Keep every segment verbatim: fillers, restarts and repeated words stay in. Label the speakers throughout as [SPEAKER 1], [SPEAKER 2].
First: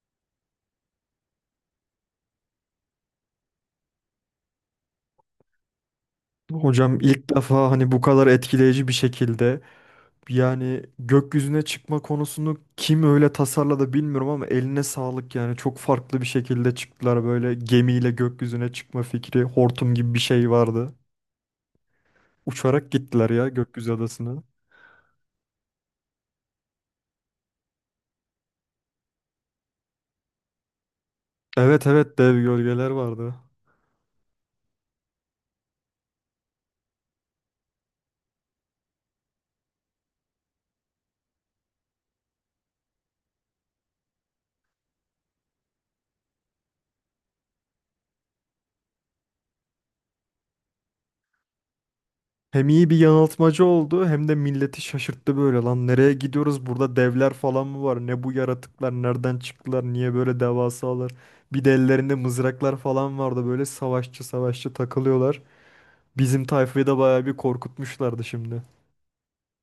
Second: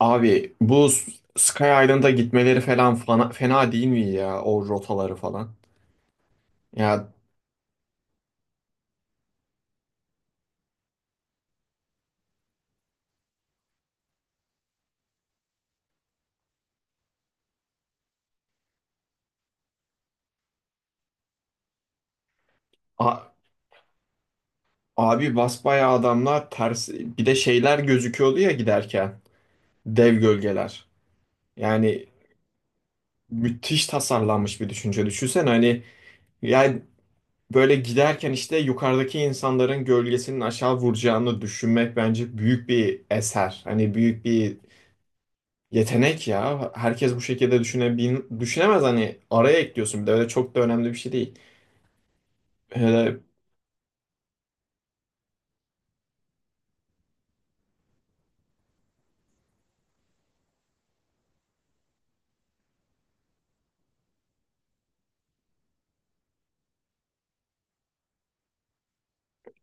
[SPEAKER 1] Abi bu Sky Island'a gitmeleri falan fena, fena değil mi ya o rotaları falan?
[SPEAKER 2] Hocam
[SPEAKER 1] Ya
[SPEAKER 2] ilk defa hani bu kadar etkileyici bir şekilde yani gökyüzüne çıkma konusunu kim öyle tasarladı bilmiyorum ama eline sağlık yani çok farklı bir şekilde çıktılar böyle gemiyle gökyüzüne çıkma fikri hortum gibi bir şey vardı. Uçarak
[SPEAKER 1] a-
[SPEAKER 2] gittiler ya gökyüzü adasına.
[SPEAKER 1] abi basbayağı adamlar ters bir de şeyler gözüküyordu ya giderken dev gölgeler.
[SPEAKER 2] Evet
[SPEAKER 1] Yani
[SPEAKER 2] evet, dev gölgeler vardı.
[SPEAKER 1] müthiş tasarlanmış bir düşünce. Düşünsene hani yani böyle giderken işte yukarıdaki insanların gölgesinin aşağı vuracağını düşünmek bence büyük bir eser. Hani büyük bir yetenek ya. Herkes bu şekilde düşünebil düşünemez, hani araya ekliyorsun bir de öyle, çok da önemli bir şey değil.
[SPEAKER 2] Hem iyi bir
[SPEAKER 1] Hele
[SPEAKER 2] yanıltmacı oldu hem de milleti şaşırttı böyle lan nereye gidiyoruz burada devler falan mı var ne bu yaratıklar nereden çıktılar niye böyle devasalar bir de ellerinde mızraklar falan vardı böyle savaşçı savaşçı takılıyorlar bizim tayfayı da bayağı bir korkutmuşlardı şimdi.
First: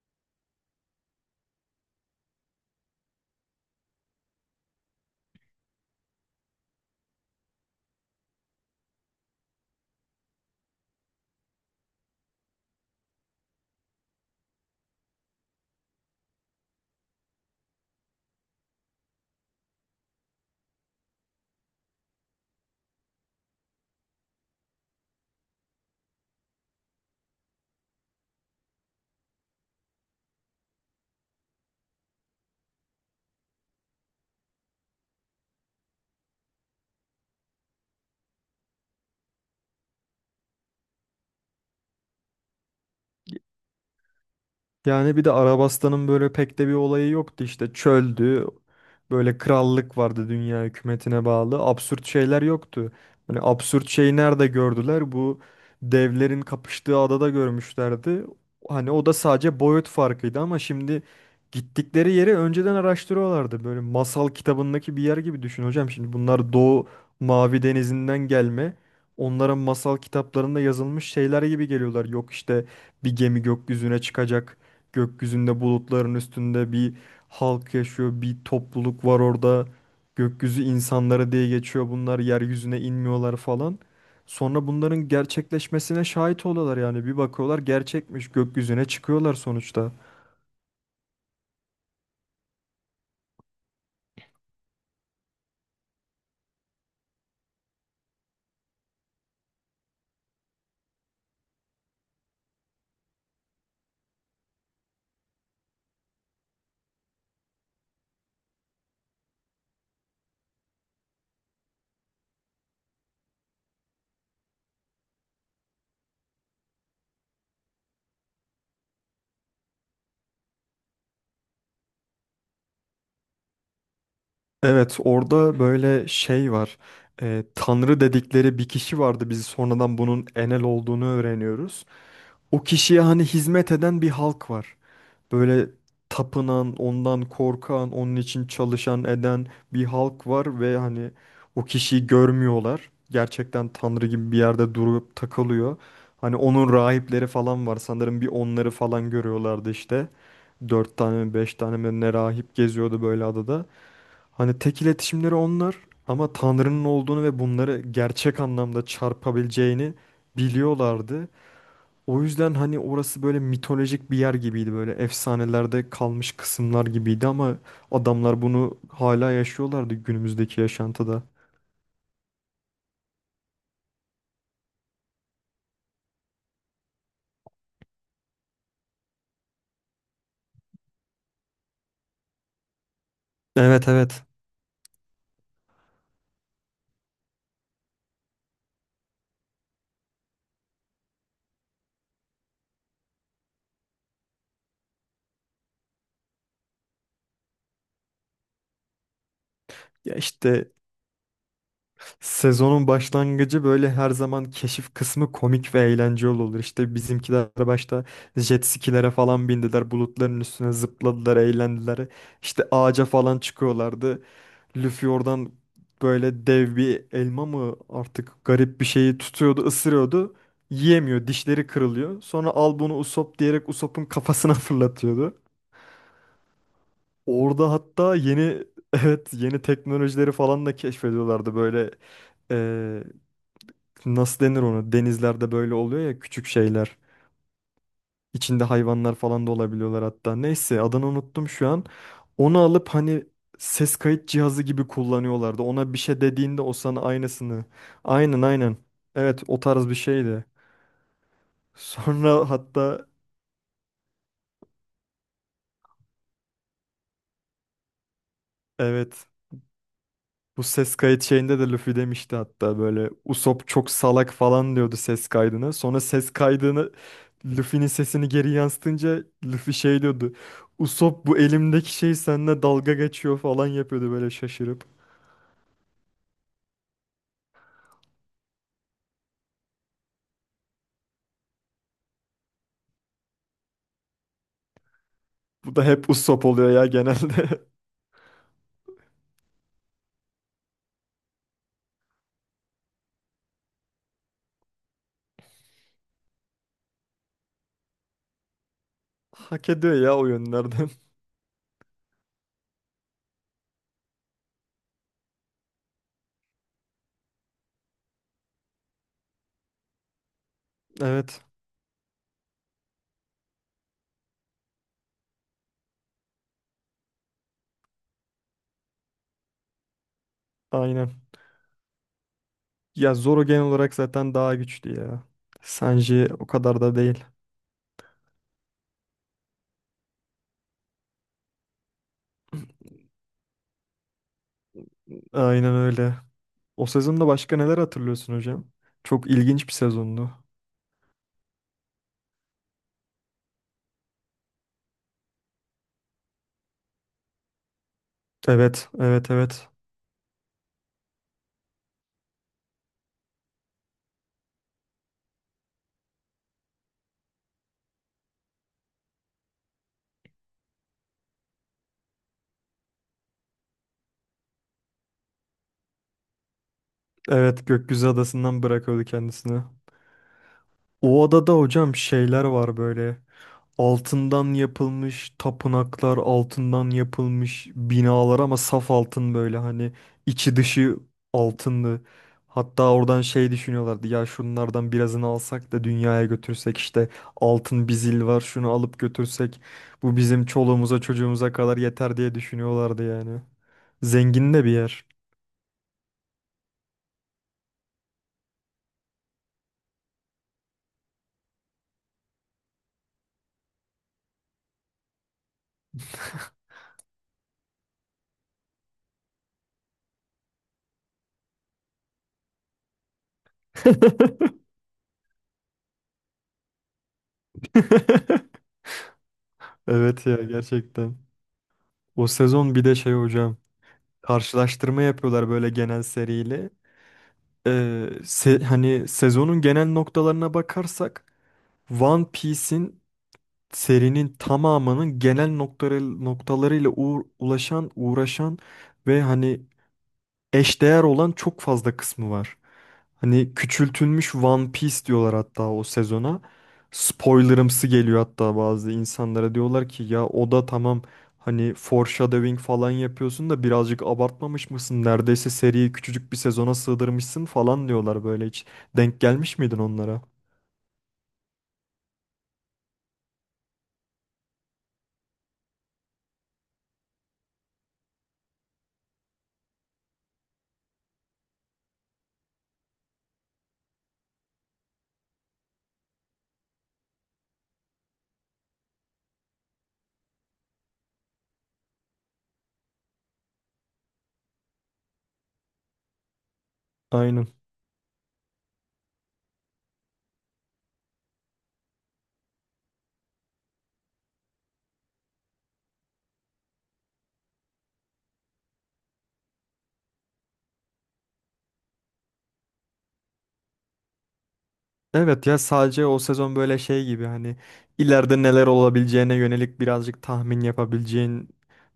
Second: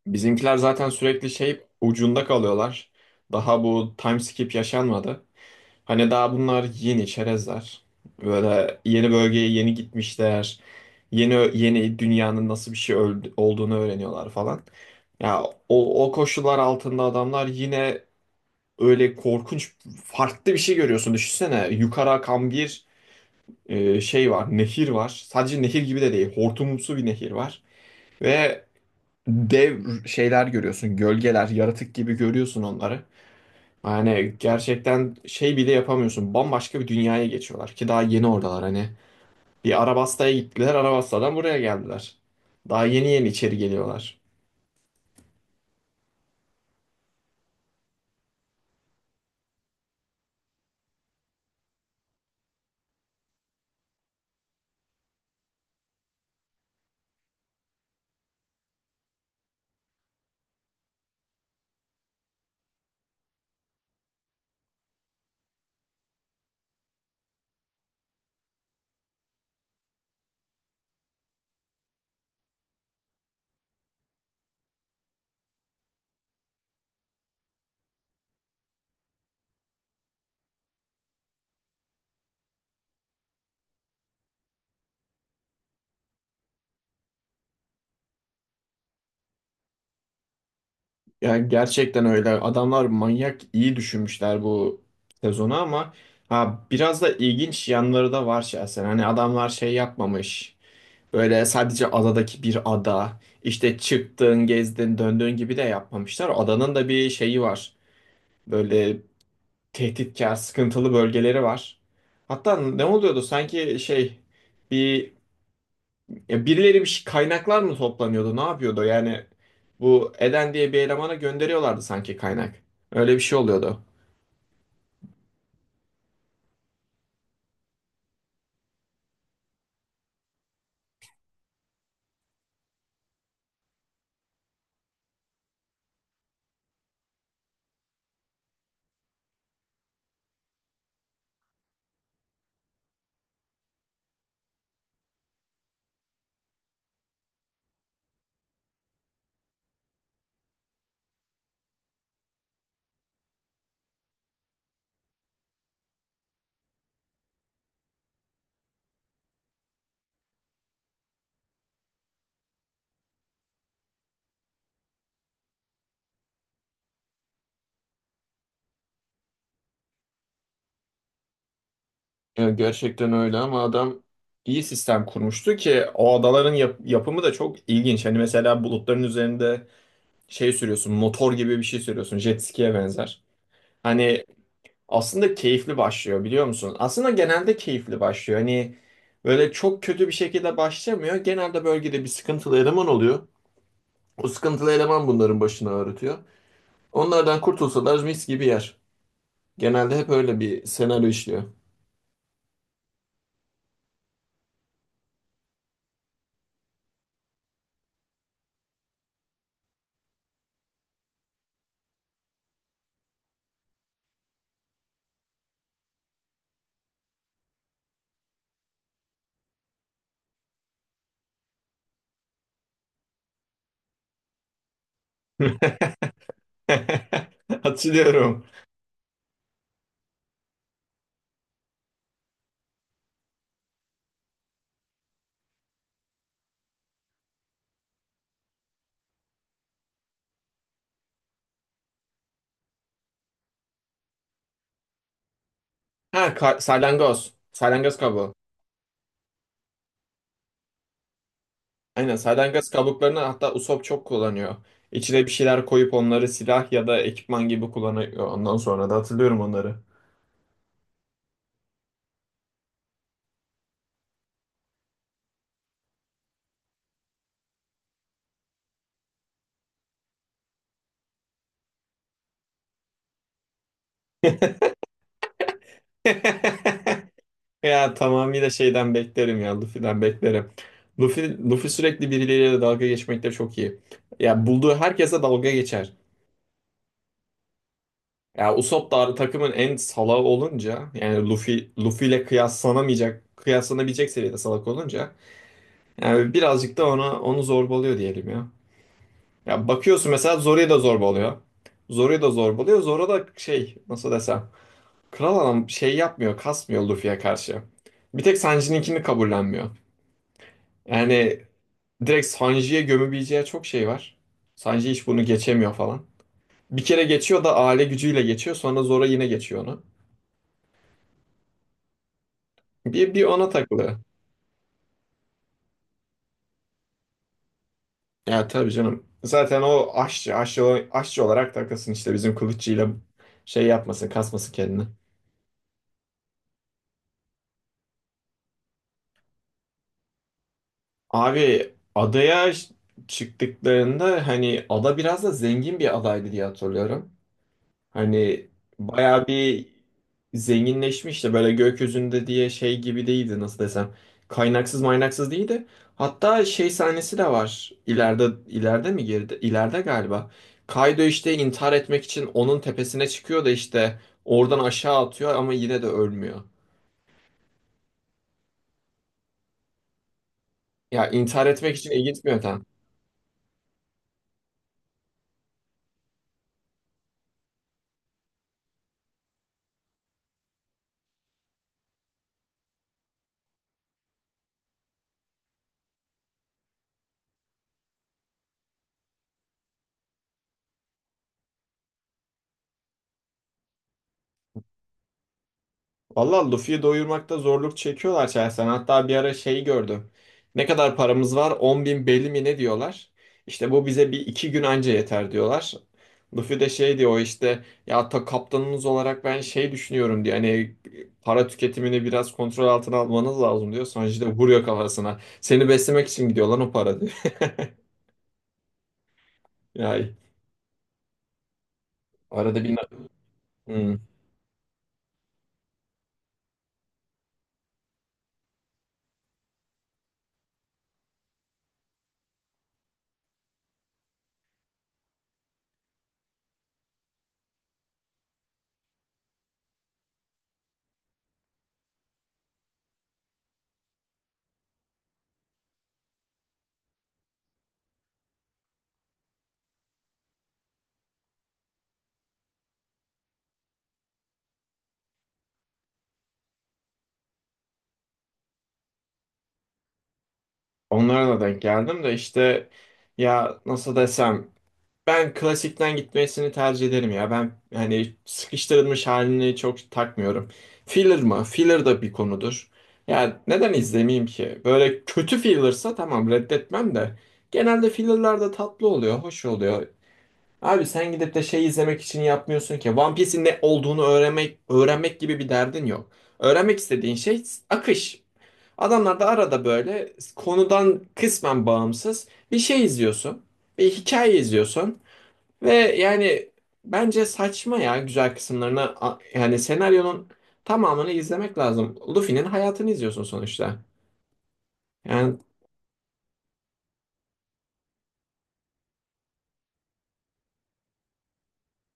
[SPEAKER 1] bizimkiler zaten sürekli şey ucunda kalıyorlar. Daha bu time skip yaşanmadı. Hani daha bunlar yeni çerezler. Böyle yeni bölgeye yeni gitmişler. Yeni yeni dünyanın nasıl bir şey öl- olduğunu öğreniyorlar falan. Ya o, o koşullar altında adamlar yine öyle korkunç farklı bir şey görüyorsun. Düşünsene yukarı akan bir e, şey var, nehir var. Sadece nehir gibi de değil, hortumumsu bir nehir var. Ve dev şeyler görüyorsun. Gölgeler, yaratık gibi görüyorsun onları. Yani gerçekten şey bile yapamıyorsun. Bambaşka bir dünyaya geçiyorlar ki daha yeni oradalar hani. Bir Arabasta'ya gittiler, Arabasta'dan buraya geldiler. Daha yeni yeni içeri geliyorlar.
[SPEAKER 2] Yani bir de Arabistan'ın böyle pek de bir olayı yoktu işte çöldü. Böyle krallık vardı dünya hükümetine bağlı. Absürt şeyler yoktu. Hani absürt şeyi nerede gördüler? Bu devlerin kapıştığı adada görmüşlerdi. Hani o da sadece boyut farkıydı ama şimdi gittikleri yeri önceden araştırıyorlardı. Böyle masal kitabındaki bir yer gibi düşün hocam. Şimdi bunlar Doğu Mavi Denizi'nden gelme. Onların masal kitaplarında yazılmış şeyler gibi geliyorlar. Yok işte bir gemi gökyüzüne çıkacak. Gökyüzünde bulutların üstünde bir halk yaşıyor, bir topluluk var orada. Gökyüzü insanları diye geçiyor bunlar, yeryüzüne inmiyorlar falan. Sonra bunların gerçekleşmesine şahit oluyorlar yani bir bakıyorlar gerçekmiş gökyüzüne çıkıyorlar sonuçta.
[SPEAKER 1] Yani gerçekten öyle. Adamlar manyak iyi düşünmüşler bu sezonu ama ha biraz da ilginç yanları da var şahsen. Hani adamlar şey yapmamış. Öyle sadece adadaki bir ada. İşte çıktın, gezdin, döndüğün gibi de yapmamışlar. Adanın da bir şeyi var. Böyle tehditkar, sıkıntılı bölgeleri var. Hatta ne oluyordu? Sanki şey bir, ya birileri bir şey, kaynaklar mı toplanıyordu? Ne yapıyordu? Yani bu Eden diye bir elemana gönderiyorlardı sanki kaynak. Öyle bir şey oluyordu.
[SPEAKER 2] Evet orada böyle şey var. Ee, Tanrı dedikleri bir kişi vardı biz sonradan bunun Enel olduğunu öğreniyoruz. O kişiye hani hizmet eden bir halk var. Böyle tapınan, ondan korkan, onun için çalışan eden bir halk var ve hani o kişiyi görmüyorlar. Gerçekten tanrı gibi bir yerde durup takılıyor. Hani onun rahipleri falan var. Sanırım bir onları falan görüyorlardı işte. Dört tane mi beş tane mi ne rahip geziyordu böyle adada. Hani tek iletişimleri onlar ama Tanrı'nın olduğunu ve bunları gerçek anlamda çarpabileceğini biliyorlardı. O yüzden hani orası böyle mitolojik bir yer gibiydi böyle efsanelerde kalmış kısımlar gibiydi ama adamlar bunu hala yaşıyorlardı günümüzdeki yaşantıda.
[SPEAKER 1] Ya gerçekten öyle ama adam iyi sistem kurmuştu ki o adaların yap- yapımı da çok ilginç. Hani mesela bulutların üzerinde şey sürüyorsun, motor gibi bir şey sürüyorsun, jet ski'ye benzer.
[SPEAKER 2] Evet evet.
[SPEAKER 1] Hani aslında keyifli başlıyor biliyor musun? Aslında genelde keyifli başlıyor. Hani böyle çok kötü bir şekilde başlamıyor. Genelde bölgede bir sıkıntılı eleman oluyor. O sıkıntılı eleman bunların başına ağrıtıyor. Onlardan kurtulsalar mis gibi yer. Genelde hep
[SPEAKER 2] Ya
[SPEAKER 1] öyle bir
[SPEAKER 2] işte
[SPEAKER 1] senaryo işliyor.
[SPEAKER 2] sezonun başlangıcı böyle her zaman keşif kısmı komik ve eğlenceli olur. İşte bizimkiler başta jet skilere falan bindiler, bulutların üstüne zıpladılar, eğlendiler. İşte ağaca falan çıkıyorlardı. Luffy oradan böyle dev bir elma mı artık garip bir şeyi tutuyordu, ısırıyordu. Yiyemiyor, dişleri kırılıyor. Sonra al bunu Usopp diyerek Usopp'un kafasına fırlatıyordu. Orada hatta
[SPEAKER 1] Hatırlıyorum.
[SPEAKER 2] yeni evet yeni teknolojileri falan da keşfediyorlardı böyle eee, nasıl denir onu denizlerde böyle oluyor ya küçük şeyler. İçinde hayvanlar falan da olabiliyorlar hatta. Neyse adını unuttum şu an. Onu alıp hani ses kayıt cihazı gibi kullanıyorlardı. Ona bir
[SPEAKER 1] Ha,
[SPEAKER 2] şey
[SPEAKER 1] ka-
[SPEAKER 2] dediğinde o sana
[SPEAKER 1] salyangoz.
[SPEAKER 2] aynısını.
[SPEAKER 1] Salyangoz kabuğu.
[SPEAKER 2] Aynen aynen. Evet o tarz bir şeydi.
[SPEAKER 1] Aynen,
[SPEAKER 2] Sonra
[SPEAKER 1] salyangoz
[SPEAKER 2] hatta
[SPEAKER 1] kabuklarını hatta Usopp çok kullanıyor. İçine bir şeyler koyup onları silah ya da ekipman gibi kullanıyor. Ondan sonra da
[SPEAKER 2] evet
[SPEAKER 1] hatırlıyorum onları.
[SPEAKER 2] bu ses kayıt şeyinde de Luffy demişti hatta böyle Usopp çok salak falan diyordu ses kaydını. Sonra ses kaydını Luffy'nin sesini geri yansıtınca Luffy şey diyordu. Usopp bu elimdeki şey seninle dalga geçiyor falan yapıyordu böyle şaşırıp.
[SPEAKER 1] Ya tamamıyla şeyden beklerim, ya Luffy'den beklerim. Luffy, Luffy sürekli birileriyle dalga geçmekte çok iyi. Ya bulduğu herkese dalga
[SPEAKER 2] Bu da
[SPEAKER 1] geçer.
[SPEAKER 2] hep Usopp oluyor ya genelde.
[SPEAKER 1] Ya Usopp da takımın en salağı olunca, yani Luffy Luffy ile kıyaslanamayacak kıyaslanabilecek seviyede salak olunca yani birazcık da ona onu zorbalıyor diyelim ya. Ya
[SPEAKER 2] Hak ediyor
[SPEAKER 1] bakıyorsun
[SPEAKER 2] ya o
[SPEAKER 1] mesela Zoru'ya da
[SPEAKER 2] yönlerden.
[SPEAKER 1] zorba oluyor. Zoru'ya da zorba, Zoru da şey, nasıl desem. Kral adam şey yapmıyor, kasmıyor Luffy'ye karşı. Bir tek Sanji'ninkini kabullenmiyor.
[SPEAKER 2] Evet,
[SPEAKER 1] Yani direkt Sanji'ye gömebileceği çok şey var. Sanji hiç bunu geçemiyor falan. Bir kere geçiyor da aile gücüyle geçiyor. Sonra Zoro yine geçiyor onu.
[SPEAKER 2] aynen.
[SPEAKER 1] Bir,
[SPEAKER 2] Ya
[SPEAKER 1] bir
[SPEAKER 2] Zoro
[SPEAKER 1] ona
[SPEAKER 2] genel olarak
[SPEAKER 1] takılıyor.
[SPEAKER 2] zaten daha güçlü ya. Sanji o kadar da değil.
[SPEAKER 1] Ya tabii canım. Zaten o aşçı, aşçı, aşçı olarak takılsın işte bizim kılıççıyla şey yapmasın, kasmasın kendini.
[SPEAKER 2] Aynen öyle. O sezonda başka neler hatırlıyorsun hocam? Çok ilginç bir sezondu.
[SPEAKER 1] Abi adaya ş- çıktıklarında hani ada biraz da zengin bir adaydı diye hatırlıyorum. Hani
[SPEAKER 2] Evet,
[SPEAKER 1] bayağı
[SPEAKER 2] evet,
[SPEAKER 1] bir
[SPEAKER 2] evet.
[SPEAKER 1] zenginleşmişti, böyle gökyüzünde diye şey gibi değildi, nasıl desem. Kaynaksız maynaksız değildi. Hatta şey sahnesi de var. İleride ileride mi girdi? İleride galiba. Kaido işte intihar etmek için onun tepesine çıkıyor da işte oradan aşağı atıyor ama yine de ölmüyor.
[SPEAKER 2] Evet, Gökyüzü Adası'ndan bırakıyordu kendisini.
[SPEAKER 1] Ya
[SPEAKER 2] O
[SPEAKER 1] intihar
[SPEAKER 2] adada
[SPEAKER 1] etmek için
[SPEAKER 2] hocam
[SPEAKER 1] iyi gitmiyor.
[SPEAKER 2] şeyler var böyle. Altından yapılmış tapınaklar, altından yapılmış binalar ama saf altın böyle hani içi dışı altınlı. Hatta oradan şey düşünüyorlardı ya şunlardan birazını alsak da dünyaya götürsek işte altın bir zil var şunu alıp götürsek bu bizim çoluğumuza çocuğumuza kadar yeter diye düşünüyorlardı yani. Zengin de bir yer.
[SPEAKER 1] Valla Luffy'yi doyurmakta zorluk çekiyorlar şahsen. Hatta bir ara şeyi gördüm. Ne kadar paramız var? On bin belli mi ne diyorlar. İşte bu bize bir iki gün anca yeter diyorlar. Luffy de şey diyor, işte ya ta kaptanınız olarak ben şey düşünüyorum diyor. Hani para tüketimini biraz kontrol altına almanız lazım diyor. Sanji de vuruyor kafasına. Seni beslemek için gidiyor lan o para diyor. Yani
[SPEAKER 2] Evet ya gerçekten. O
[SPEAKER 1] arada
[SPEAKER 2] sezon
[SPEAKER 1] bir...
[SPEAKER 2] bir de şey hocam.
[SPEAKER 1] Hmm.
[SPEAKER 2] Karşılaştırma yapıyorlar böyle genel seriyle. Ee, se- hani sezonun genel noktalarına bakarsak One Piece'in serinin tamamının genel noktaları noktalarıyla uğ- ulaşan, uğraşan ve hani eşdeğer olan çok fazla kısmı var. Hani küçültülmüş One Piece diyorlar hatta o sezona. Spoilerımsı geliyor hatta bazı insanlara diyorlar ki ya o da tamam hani foreshadowing falan yapıyorsun da birazcık abartmamış mısın? Neredeyse seriyi küçücük bir sezona sığdırmışsın falan diyorlar böyle hiç. Denk gelmiş miydin onlara?
[SPEAKER 1] Onlara da denk geldim de işte, ya nasıl desem, ben klasikten gitmesini tercih ederim ya. Ben hani sıkıştırılmış halini çok takmıyorum. Filler mı? Filler da bir konudur. Yani neden izlemeyeyim ki? Böyle kötü fillersa tamam, reddetmem de. Genelde fillerler de tatlı oluyor, hoş oluyor. Abi sen gidip de şey izlemek için yapmıyorsun ki. One Piece'in ne olduğunu öğrenmek, öğrenmek gibi bir derdin yok. Öğrenmek istediğin şey
[SPEAKER 2] Aynen.
[SPEAKER 1] akış. Adamlar da arada böyle konudan kısmen bağımsız bir şey izliyorsun. Bir hikaye izliyorsun. Ve yani bence saçma ya, güzel kısımlarını a- yani senaryonun tamamını izlemek lazım. Luffy'nin hayatını izliyorsun sonuçta. Yani
[SPEAKER 2] Evet ya sadece o sezon böyle şey gibi hani ileride neler olabileceğine yönelik birazcık tahmin yapabileceğin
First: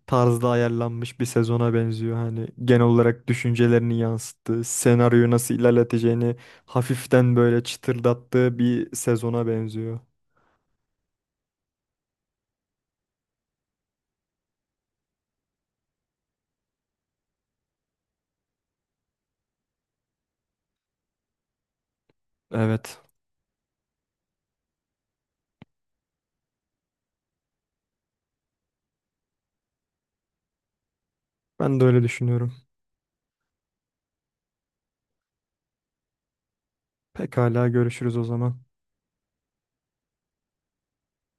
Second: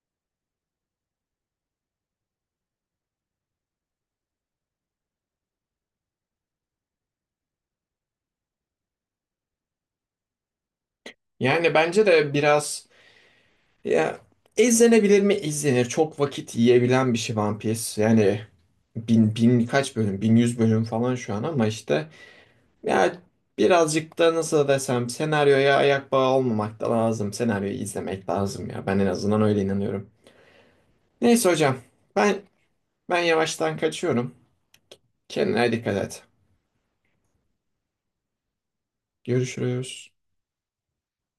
[SPEAKER 2] tarzda ayarlanmış bir sezona benziyor. Hani genel olarak düşüncelerini yansıttığı, senaryoyu nasıl ilerleteceğini hafiften böyle çıtırdattığı bir sezona benziyor.
[SPEAKER 1] yani bence de biraz, ya izlenebilir mi? İzlenir. Çok vakit yiyebilen bir şey One Piece. Yani bin, bin kaç bölüm? Bin yüz bölüm falan şu an ama işte
[SPEAKER 2] Evet,
[SPEAKER 1] ya birazcık da nasıl desem senaryoya ayak bağı olmamak da lazım. Senaryoyu izlemek lazım ya. Ben en azından öyle inanıyorum. Neyse hocam,
[SPEAKER 2] ben de öyle
[SPEAKER 1] ben
[SPEAKER 2] düşünüyorum.
[SPEAKER 1] ben yavaştan kaçıyorum. Kendine dikkat et.
[SPEAKER 2] Pekala görüşürüz o zaman.
[SPEAKER 1] Görüşürüz.